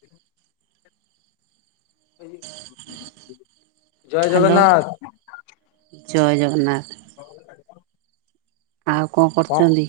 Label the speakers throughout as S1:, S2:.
S1: [inaudible] ଜୟ
S2: hello
S1: Jagannath
S2: ଜୟ ଜଗନ୍ନାଥ।
S1: [inaudible]
S2: ଆଉ କଣ କରୁଛନ୍ତି?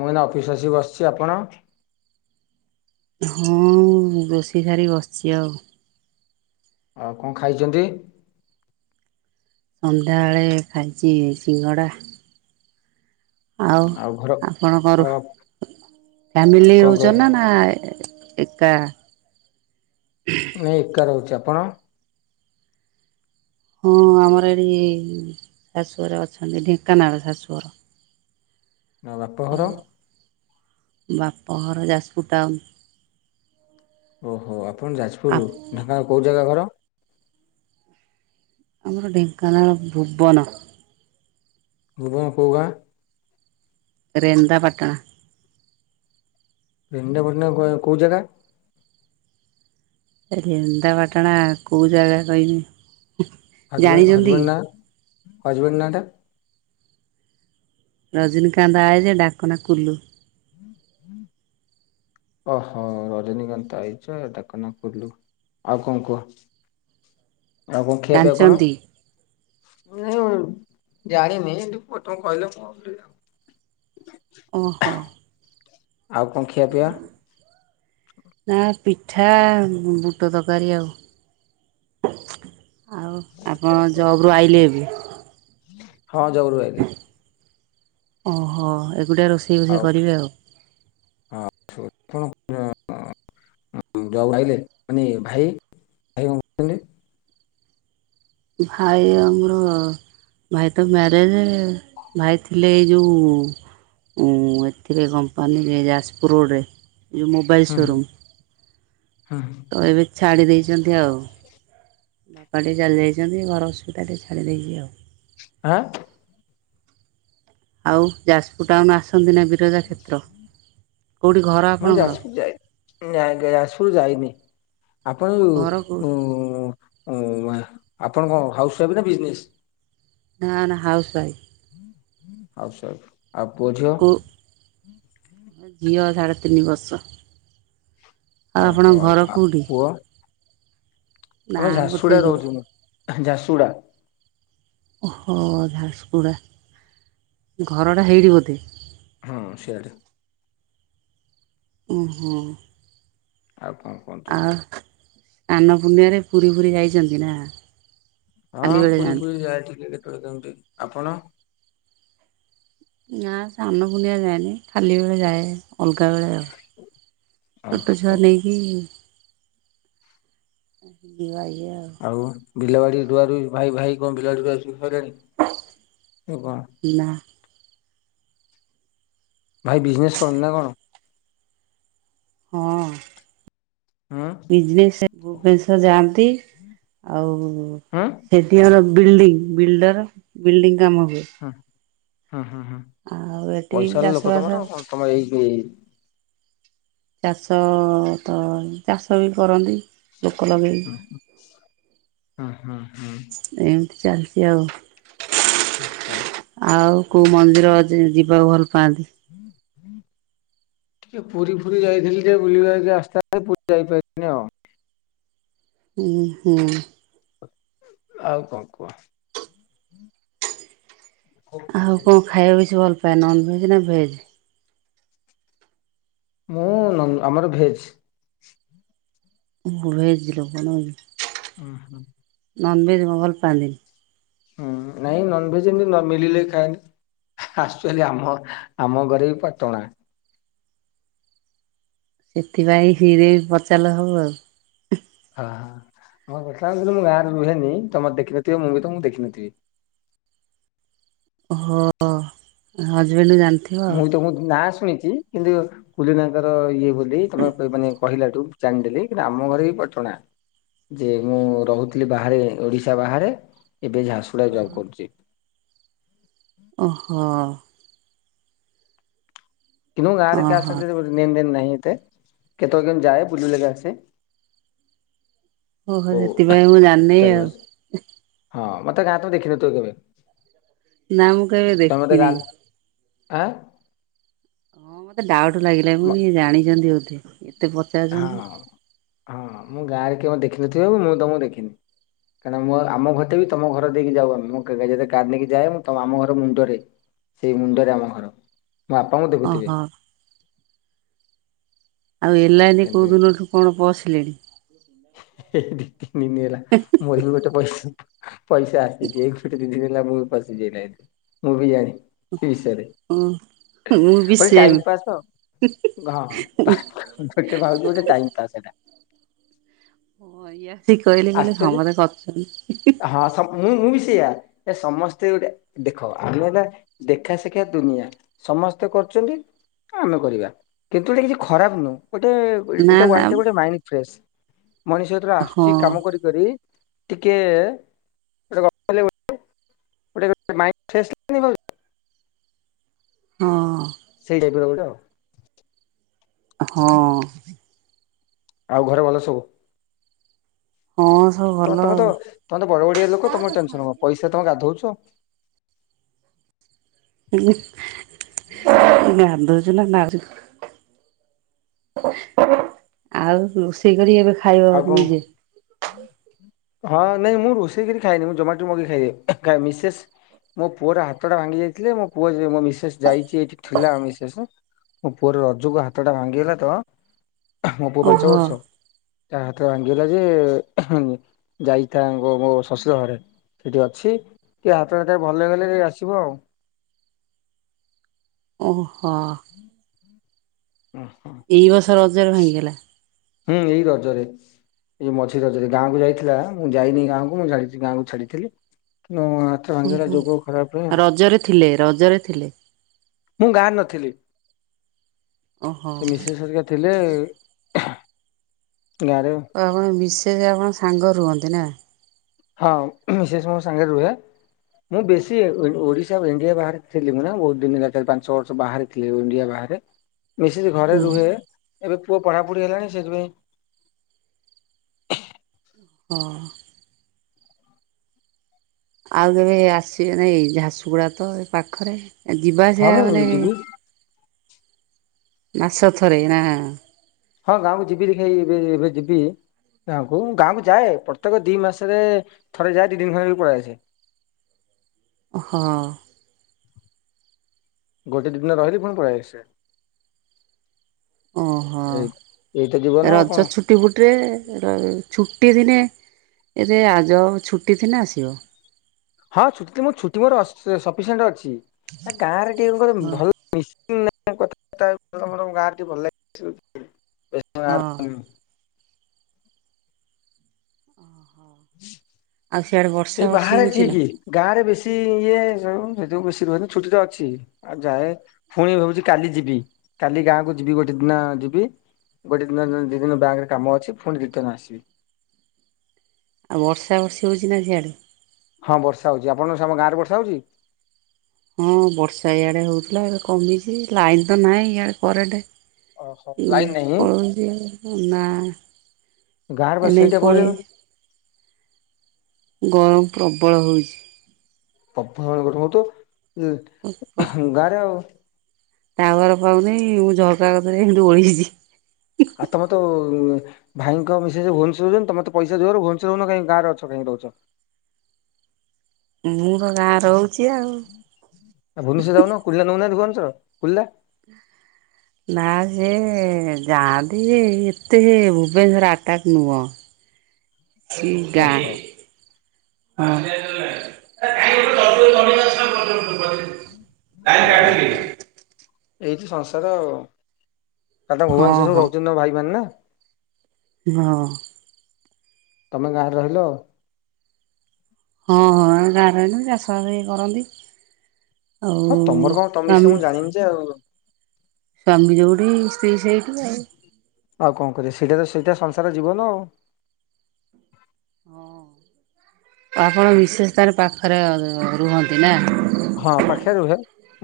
S1: ମୁଁ ଏଇନା ଅଫିସ ଆସିକି ବସିଛି ଆପଣ?
S2: ହଁ ରୋଷେଇ ସାରିକି ବସିଛି ଆଉ।
S1: ଆଉ କଣ ଖାଇଛନ୍ତି?
S2: ସନ୍ଧ୍ୟାବେଳେ ଖାଇଛି ସିଙ୍ଗଡ଼ା। ଆଉ ଆପଣ ଙ୍କ
S1: ଅ
S2: ରୁ ଫ୍ୟାମିଲି
S1: କଣ କହ
S2: ରହୁଛ ନା ନା ଏକା?
S1: ନାଇଁ ଏକା ରହୁଛି ଆପଣ?
S2: ହଁ ଆମର ଏଠି ଶଶୁଘର ଅଛନ୍ତି ଢେଙ୍କାନାଳ ଶାଶୁଘର।
S1: ଆଉ ବାପ ଘର?
S2: ବାପଘର ଜାଜପୁର ଟାଉନ।
S1: ଓହୋ ଆପଣ ଯାଜପୁରରୁ ଢେଙ୍କାନାଳ କୋଉ ଜାଗା ଘର?
S2: ଆମର ଢେଙ୍କାନାଳ ଭୁବନ।
S1: ଭୁବନ କୋଉ ଗାଁ?
S2: ରେନ୍ଦା ପାଟଣା।
S1: [unintelligible] କୋଉ ଜାଗା।
S2: ରେଣନ୍ଦାପାଟଣା କୋଉ ଜାଗା କହିନି ଜାଣିଚନ୍ତି କି।
S1: ହଜବେଣ୍ଟ ନାଟା।
S2: ରଜନିକାନ୍ତ ଆଏଜେ ଡାକନା କୁଲୁ।
S1: ହୁଁ ହୁଁ ଓହୋ ରଜନୀକାନ୍ତ ଆଇଚଡାକ ନା କୁଲୁ ଆଉ କଣ କୁଅ।
S2: [inaudible]
S1: ଆଉ କଣ ଖିଆ ପିଆ କଣ।
S2: ଜାଣିଛନ୍ତି?
S1: ମୁଁ ଜାଣିନି ଏଟି [unintelligible] ପ କହିଲେ [unintelligible]
S2: ଓହୋ।
S1: ଆଉ କଣ ଖିଆ ପିଆ।
S2: ନା ପିଠା ବୁଟ ତରକାରୀ ଆଉ। ଆଉ ଆପଣ ଜବ ରୁଆଇଲେ ଏବେ।
S1: ହଁ ଜବରୁ ଆଇଲି।
S2: ଓହୋ ଏଗୁଢାରୋଷେଇ
S1: ଆଉ
S2: ବୋଷେଇ କରିବେ ଆଉ।
S1: [unintelligible] ଜବ ଆଇଲେ ମାନେଭାଇ ଭାଇ କଣ କରଚନ୍ତି।
S2: ଭାଇ ଆମର ଭାଇ ତ ମ୍ୟାରେଜେ ଭାଇ ଥିଲେ ଏଇ ଯୋଉ ଏଥିରେ କମ୍ପାନୀରେ ଯାଜପୋରଡୋରେ। ଏଇ ଯୋ ମୋବାଇଲ
S1: ହୁଁ
S2: ସୋରୁମ୍
S1: ହୁଁ ହୁଁ
S2: ଏବେ ଛାଡ଼ି ଦେଇଚନ୍ତି ଆଉ। କୁଆଡେ ଚାଲିଯାଇଚନ୍ତି ଘର ଅସୁବିାଧାଟିକେ ଛାଡ଼ିଦେଇକି ଆଉ।
S1: ଆଁ।
S2: ଆଉ ଯାଜପୁର ଟାଉନ ଆସନ୍ତି ନା ବିରଜା କ୍ଷେତ୍ର କୋଉଠି ଘର ଆପଣଙ୍କର।
S1: ନାଁ [unintelligible] ନଯାଜପୁର ଯାଇନି ଆପଣ କୁ
S2: ଘର କେଉଁଠି
S1: ଉ ଉ ଆଁ ଆପଣ କଣ ହାଉସ ୱାଇଫ ନା ବିଜନେସି।
S2: ନା ନା ହାଉସ୍ୱାଇଫ୍।
S1: ଆଉ ପୁଅ ଝିଅ।
S2: କେଉଁ ଝିଅ ସାଢ଼େ ତିନି ବର୍ଷ। ଆଉ
S1: ଓହୋ
S2: ଆପଣଙ୍କ ଘର
S1: ଆ
S2: କୋଉଟି
S1: ପୁଅ
S2: ନା ଗୋଟେ ଝିଅ।
S1: ଝାସୁଡ଼ା।
S2: ଓହୋ ଝାରସଗୁଡ଼ା ଘରଟା ହେଇଟି ବୋଧେ।
S1: ହଁ ସିଆଡେ।
S2: ଉ ହୁଁ।
S1: ଆଉ କଣ। କୁହନ୍ତୁ
S2: ଆଉ ଆନ ପୂର୍ଣ୍ଣିମାରେ ପୁରୀ ଫୁରୀ ଯାଇଚନ୍ତି ନା।
S1: ହଁ
S2: ଖାଲି ବେଳେ
S1: ପୁରୀ
S2: ଯାଆନ୍ତି
S1: ଫୁରୀ ଯାଏ ଟିକେ କେତେଳେ କେମିତି ଆପଣ।
S2: ନାଁ ସାନ ପୁନିଆ ଯାଏନି ଖାଲିବେଳେ ଯାଏ। ଅଲଗା ବେଳେ ଆଉ ଛୋଟ ଛୁଆ
S1: ଓହୋ
S2: ନେଇ ଇ [unintelligible]
S1: ଆଉ ବିଲବାଡି ରୁଆ ରୁଇ ଭାଇ ଭାଇ କଣ ବିଲବାଡିରୁଆ ରୁଇ ସଇଲାଣି।
S2: ନା।
S1: ଭାଇ ବିଜନେସ୍ କରନ୍ତିନା କଣ।
S2: ହଁ।
S1: ଉଁ।
S2: ବିଜନେସ୍ ଭୁବନେଶ୍ଵର ଯାଆନ୍ତି ଆଉ
S1: ହୁଁ
S2: ସେଠି କାର ବିଲ୍ଡିଂ ବିଲ୍ଡର ବିଲ୍ଡିଂ କାମ ହୁଏ।
S1: ହୁଁ ହୁଁ ହୁଁ ହୁଁ
S2: ଆଉ ଏଠି
S1: ପଇସା ଏଲେ ଲୋକ
S2: ଚାଷବାସ
S1: ତମର କଣ ତମେ ଏଇି
S2: ଚାଷ ତ ଚାଷ ବି କରନ୍ତି ଲୋକ ଲଗେଇକି।
S1: ହୁଁ ହୁଁ ହୁଁ।
S2: ଏମିତି ଚାଲିଛି ଆଉ।।
S1: ହଉ
S2: ଆଉ କୋଉଁ ମନ୍ଦିର ଯି ଯିବାକୁ ଭଲ ପାଆନ୍ତି?
S1: ଟିକେ ପୁରୀ ଫୁରୀ ଯାଇଥିଲି ଯେ ବୁଲିବାକୁ ଆସ୍ତେ ଆସ୍ତେ [unintelligible]
S2: ହୁଁ ହୁଁ।
S1: ଆଉ କଣ କୁହ?
S2: ଆଉ କଣ ଖାଇବାକୁ ବେଶି ଭଲ ପାଆନ୍ତି ନନ୍ ଭେଜ ନା ଭେଜ୍?
S1: ମୁଁ ଆମର ଭେଜ୍।
S2: ଭେଜ୍ [unintelligible]
S1: ଓ ହୋ।
S2: ନନ୍ ଭେଜ ମୋର ପନିର।
S1: ହୁଁ ନାଇଁ ନନଭେଜ ଏମିତି ନମିଳିଲେ ଖାଏ। ଆକୁଚେଲି ଆମ ଆମ ଘର ବି ପଟଣା।
S2: ସେଥିପାଇଁ ହିରେ ପଚାରିଲ ସବୁ ଆଉ।
S1: ହଁ ହଁ ଆମର ମୁଁ ଗାଁ ରେ ରୁହେନି ତମେ ଦେଖିନଥିବେ ମୁଁ ବି ତମକୁ ଦେଖିନଥିବି।
S2: ହୋ ହଜବେଣ୍ଡ ଯାଆନ୍ତି।
S1: ନାଇଁ ତମ ନାଁ ଶୁଣିଚି କିନ୍ତୁ କୁଲୁନା ଙ୍କର ଇଏ ବୋଲି ତମେ ମାନେ କହିଲାଠୁ ଜାଣିଦେଲି କିନ୍ତୁ ଆମ ଘର ବି ପଟଣା। ଯେ ମୁଁ ରହୁଥିଲି ବାହାରେ ଓଡିଶା ବାହାରେ ଏବେ ଝାରସୁଗୁଡ଼ା ଜବ୍ କରୁଚି।
S2: ଓହୋ।
S1: କିନ୍ତୁ ଗାଁରେ କାହା
S2: ଓହୋ।
S1: ସାଙ୍ଗରେ ଲେନ୍ ଦେନ୍ ନାହିଁ ଏତେ କେତେବେଳେ କେମିତି ଯାଏ ବୁଲି ବାଲିକି ଆସେ।
S2: ଓହୋ
S1: ଓ
S2: ହେଥିପାଇଁ ମୁଁ ଜାଣିନି
S1: ଚାରି
S2: ଆଉ।
S1: ମାସ ହଁ ମତେ ଗାଁ ରେ ତ ଦେଖିନଥିବ କେବେ
S2: ନା ମୁଁ କେବେ
S1: ତମେ ତ ଗାଁ
S2: ଦେଖିନି।
S1: ଆଁ।
S2: ହଁ ମତେ ଡାଉଟ୍ ଲାଗିଲା
S1: ମ
S2: ମୁଁ ଜାଣିଛନ୍ତି ବୋଧେ। ଏତେ
S1: ହଁ
S2: ପଚାରୁଛନ୍ତି।
S1: ହଁ ମୁଁ ଗାଁ ରେ କେବେ ଦେଖିନଥିବ ମୁଁ ତମକୁ ଦେଖିନି। କାହିଁକି ମୁଁ ଆମ ଘର ବି ତମ ଘର ଦେଇକି ଯାଏ ମୁଁ କାର ନେଇକି ଯାଏ ତ ଆମ ଘର ମୁଣ୍ଡରେ। ସେଇ ମୁଣ୍ଡରେ ଆମ ଘର ମୋ ବାପାଙ୍କୁ ଦେଖୁଥିବେ।
S2: ଓହୋ ଆଉ ଏ ଲାଇନି କୋଉଁ
S1: ଏମିତି
S2: ଦିନଠୁ କଣ ପଶିଲେଣି?
S1: ଦି ତିନି ହେଲା ମୁଁ କହିଲି ଗୋଟେ ପଶି ପଇସା ଆସିକି ଦି ତିନି ଦିିନି ହେଲା ପଶିଚି ଏବେ ମୁଁ ବି ଜାଣିନି।
S2: ହଁ ମୁଁ ବି
S1: ଗୋଟେ
S2: ସେମ୍।
S1: ଟାଇମ ପାସ୍ ଆଉ ଓକେ ଭାଉଜ ଗୋଟେ ଟାଇମ ପାସ୍ ଏଟା।
S2: ହଁ ଇଏ ଆସିକି କହିଲେ କହିଲେ
S1: ଆକ୍ଚୁଆଲି
S2: ସମସ୍ତେ କରୁଚନ୍ତି।
S1: ହଁ ସ ମୁଁ ମୁଁ ବି ସେଇଆ ଏ ସମସ୍ତେ ଗୋଟେ ଦେଖ ଆମେ ନା ଦେଖା ସେଖା ଦୁନିଆ ସମସ୍ତେ କରୁଚନ୍ତି ଆମେ କରିବା କିନ୍ତୁ ଏଟା କିଛି ଖରାପ ନୁହଁ ଗୋଟେ
S2: ନା
S1: ଏଟା
S2: ନା
S1: ୱାନ ଟାଇମ ଗୋଟେ ମାଇଣ୍ଡ ଫ୍ରେସ ମଣିଷ ଯେତେବେଳେ ଆସ
S2: ହଁ
S1: କରି କରି ଟିକେ ଗପିଲେ [unintelligible] ଗୋଟେ [unintelligible] ମାଇଣ୍ଡ ଫ୍ରେସ ଲାଗେନି ଭାଉ
S2: ହଁ।
S1: ସେଇ ଟାଇପ୍ ର ଗୋଟେ ଆଉ।
S2: ହଁ
S1: ଆଉ ଘରେ ଭଲ ସବୁ?
S2: ହଁ ସବୁ
S1: ତ
S2: ଭଲ
S1: ତମେ
S2: ଆଉ
S1: ତମେ ବଡ଼ ବଡ଼ିଆ ଲୋକ ତମର ଟେନସନ କଣ ପଇସା ତମେ ଗାଧୋଉଚ।
S2: [unintelligible] ଗାଧୋ ନା ଆହୁରି କଣ ଆଉ ରୋଷ ଷେଇ କରି ଏବେ ଖାଇବ
S1: ଆଉ କଣ
S2: ନିଜେ?
S1: ହଁ ନାଇଁ ମୁଁ ରୋଷେଇ କରି ଖାଏନି ମୁଁ ଜୋମାଟୋ ମଗେଇ ଖାଇଦିଏ ମିସେସ୍ ମୋ ପୁଅର ହାତଟା ଭାଙ୍ଗି ଯାଇଥିଲେ ମୋ ପୁଅ ମୋ ମିସେସ୍ ଯାଇଛି ଏଠି ଥିଲା ମିସେସ୍। ମୋ ପୁଅର ରଜକୁ ହାତ ଟା ଭାଙ୍ଗିଗଲା ତ ମୋ ପୁଅ ପାଞ୍ଚ
S2: ଓହୋ
S1: ବର୍ଷ। ତାହାତ ଭାଙ୍ଗିଗଲାଯେ ଯାଇଚିତାଙ୍କ ଗୋ ଗୋ ମୋ ଶଶୁର ଘରେ ସେଇଠି ଅଛି ଟିକେ ହାତଟା ଟିକେ ଭଲ ହେଗଲେ ଆସିବ ଆଉ।
S2: ଓହୋ।
S1: ହ ହ।
S2: ଏଇ ବର୍ଷ ରଜ ରେ ଭାଙ୍ଗିଗଲା?
S1: ହୁଁ ଏଇ ରଜରେ। ଇଏ ମଝି ରଜରେ ଗାଁକୁ ଯାଇଥିଲା ମୁଁ ଯାଇନି ଗାଁକୁ ମୁଁ ଯାଇଛି ଗାଁକୁ ଛାଡିଥିଲି କିନ୍ତୁ ଭାଙ୍ଗିଗଲା
S2: ଓହୋ
S1: ଯୋଗ ଖରାପ ପାଇଁ
S2: ରଜରେ ଥିଲେ ରଜରେ ଥିଲେ।
S1: ମୁଁ ଗାଁରେ ନଥିଲି
S2: ଓହୋ।
S1: ସେ ମିସେସ୍ ହରିକା ଥିଲେ। ଗାଁ ରେ
S2: ତ ଆପଣ ମିସେସ ଆପଣ ସାଙ୍ଗ ରୁହନ୍ତି ନା।
S1: ହଁ ମିସେସ୍ ମୋ ସାଙ୍ଗରେ ରୁହେ ମୁଁ ବେଶୀ ଓଡ଼ିଶା ଆଉ ଇଣ୍ଡିଆ ବାହାରେ ଥିଲି ମୁ ନା ବହୁତ ଦିନ ହେଲା ଚାରି ପାଞ୍ଚ ଛ ବର୍ଷ ବାହାରି ଥିଲି ଇଣ୍ଡିଆ ବାହାରେ ମିସେସ୍ ଘରେ
S2: ହୁଁ।
S1: ରୁହେ। ଏବେ ପୁଅ ପଢାପଢି ହେଲାଣି ସେଥିପାଇଁ
S2: ହଁ। ଆଉ କେବେ ଆସିବେ ନା ଏଇ ଝାରସୁଗୁଡା ତ ଏ ପାଖରେ। ଯିବା
S1: ହଁ
S2: ଆସିବା
S1: ମୁଁ
S2: ମାନେ
S1: ଯିବି
S2: ମାସକ ଥରେ ନା
S1: ହଁ ଗାଁକୁ ଯିବି ଦେଖିଆ ଏଇ ଏବେ ଏବେ ଯିବି ଗାଁକୁ ମୁଁ ଗାଁକୁ ଯାଏ ପ୍ରତ୍ୟେକ ଦି ମାସରେ ଥରେ ଯାଏ ଦି ଦିନ ଖଣ୍ଡେ ରହି ପଳେଇ ଆସେ।
S2: ହଁ।
S1: ଗୋଟେ ଦି ଦିନ ରହିଲି ଫୁଣି ପଲେଇ ଆାସେ।
S2: ଓହୋ
S1: ଏଇ ଏଇତ ଜୀବନ ଆଉ
S2: ରଜ
S1: କଣ
S2: ଛୁ ଛୁଟି ଫୁଟିରେ ର ଛୁଟି ଦିନେ ଏରେ ଆଜ ଛୁଟି ଥିନେ ଆସିବ।
S1: ହଁ ଛୁଟିତ ମୋର ଛୁଟି ଅଶି ସ ସପିସେଣ୍ତେ ଅଛି ଏ ଗାଁରେ ଟିକେ କଣ କଇଲୁ
S2: ହଁ।
S1: ଭଲ ମିସିଙ୍ଗ ନାହିଁ କଥାବାର୍ତାର [unintelligible] ଗାଁରେ ଭଲ
S2: ହଁ।
S1: ଲାଗେନି [unintelligible]
S2: ଆଉ ସିଆଡ଼େ ବର୍ଷା
S1: ଏଇ
S2: ବର୍ଷି
S1: ବାହାରେ
S2: ହଉଛି ନା
S1: ଠିକି। ଗାଁ ରେ ବେଶୀ ଇଏ ସବୁ ସେଥି ବେଶୀ ରୁହେନା ଛୁଟି ତ ଅଛି ଆଉ ଯାଏ। ପୁଣି ଭାବୁଛି କାଲି ଯିବି କାଲି ଗାଁକୁ ଯିବି ଗୋଟେ ଦିନ ଯିବି। ଗୋଟେ ଦିନ ଦି ଦିନ ବ୍ୟାଙ୍କରେ କାମ ଅଛି ପୁଣି ରିଟର୍ନ ଆସିବି।
S2: ଆଉ ବର୍ଷା ବର୍ଷି ହଉଛି ନା ସିଆଡ଼େ?
S1: ହଁ ବର୍ଷା ହଉଛି ଆପଣ ସାମ ଆମ ଗାଁ ରେ ବର୍ଷା ହଉଛି?
S2: ହଁ ବର୍ଷା ଇଆଡ଼େ ହଉଥିଲା ଏବେ କମିଛି ଲାଇନ୍ ତ ନାହିଁ ଇଆଡ଼େ କରେଣ୍ଟ।
S1: ଓହୋ
S2: ଉଁ
S1: ଲାଇନ ନାହିଁ
S2: ପଳୋଉଚି ଆଉ ଉଁ ମାଁ
S1: ଗାଁରେ ବା
S2: ଏଇନେ
S1: ସେଇଟା ପ୍ରୋବ୍ଲେମ
S2: ପଳେଇବେ ଗରମ ପ୍ରବଳ ହେଉଛି।
S1: [unintelligible] ତ
S2: ଓ
S1: ଗାଁରେ ଆଉ।
S2: ଟାୱାର ପାଉନି ମୁଁ ଝରକା କଥିରେ ଏମିତି ଓଳିଛି।
S1: ଆଉ ତମେ ତ ଭାଇଙ୍କ ମିସେସ୍ ଭୁବନେଶ୍ୱର ରଉଛନ୍ତି ତମେ ତ ପଇସା ଜୋରେ ଭୁବନେଶ୍ୱର ରଉନ କାହିଁ ଗାଁରେ ଅଛ କାହିଁ ରହୁଛ।
S2: ମୁଁ ତ ଗାଁ ରହୁଛି ଆଉ।
S1: ଆଉ ଭୁବନେଶ୍ୱର ଯାଉନ କୁଲିଦା ନଉନାହାନ୍ତି ଭୁବନେଶ୍ୱର କୁଲିଦା
S2: ନା ସେ ଯାଆନ୍ତି ଯେ ଏତେ ସେ ଭୁବନେଶ୍ର ଆଟାକ୍ ନୁହଁ। ଛିଗାଁ
S1: ଓହୋ
S2: ହଁ।
S1: ହଉ ହଉ ଏଇ ତ ସଂସାର ଆଉ। କାଟା
S2: ହଁ
S1: ଭୁବନଶ୍ୱରରେ ସବୁ
S2: ହଁ
S1: ରହୁଛନ୍ତି ନା ଭାଇ ମାନ୍ ନା।
S2: ହଁ।
S1: ତମେ ଗାଁରେ ରହିଲ।
S2: ହଁ ହଁ ଆମେ ଗାଁରେ ରହିଲୁ ଚାଷ ବାସ ଏ କରନ୍ତି। ଓଉ ଶାମ [unintelligible]
S1: ସେ ଆଉ,
S2: ସ୍ୱାମୀ ଯୋଉଠି ସ୍ତ୍ରୀ ସେଇଠି ଆ।
S1: ଆଉ କଣ କରିବ ସେଇଟା ତ ସେଇଟା ସଂସାର ଜିବନ ଆଉ।
S2: ହଁ। ଆପଣ ମିଶେସ୍ ତାର ପାଖରେ ରୁହନ୍ତି ନା।
S1: ହଁ ପାଖେ ରୁହେ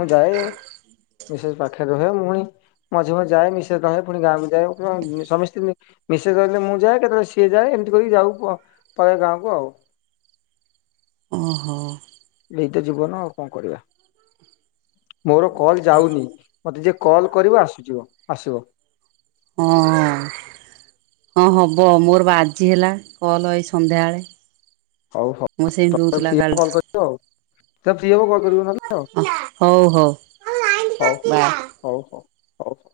S1: ମୁଁ ଯାଏ ବିଶେଷ ପାଖରେ ରୁହେ ପୁଣି ମଝି ମଝି ଯାଏ ମିଶ୍ର ରହେ ପୁଣି ଗାଁକୁ ଯାଏ ସମସ୍ତେ, ମିଶେ କହିଲେ ମୁଁ ଯାଏ କେତେବେଳେ ସିଏ ଯାଏ ଏମିତି କରିକି ଯାଉ ପରେ ଗାଁ କୁ ଆଉ।
S2: ଓହୋ
S1: ଏଇତ ଜୀବନ ଆଉ କଣ କରିବା। ମୋର କଲ୍ ଯାଉନି ମୋତେ ଯିଏ କଲ୍ କରିବ ଆସୁଯିବ ଆସିବ।
S2: ହଁ। ହଁ ହେବ ମୋର ବା ଆଜି ହେଲା କଲ୍ ଏଇ ସନ୍ଧ୍ୟାବେଳେ,
S1: ହଉ
S2: ମୋର
S1: ହଉମେ
S2: ସେମିତି
S1: କରିବଉମେ
S2: ଦଉଥିଲା କାଲିଠୁ।
S1: ସଏ ହବ କଲ କରିବ ନହଲେ ଆଉ [unintelligible]
S2: ହଉ ହଉ। କାଇ [inaudible] [unintelligible]
S1: ହଉ ହଉ ହଉ ହଉ।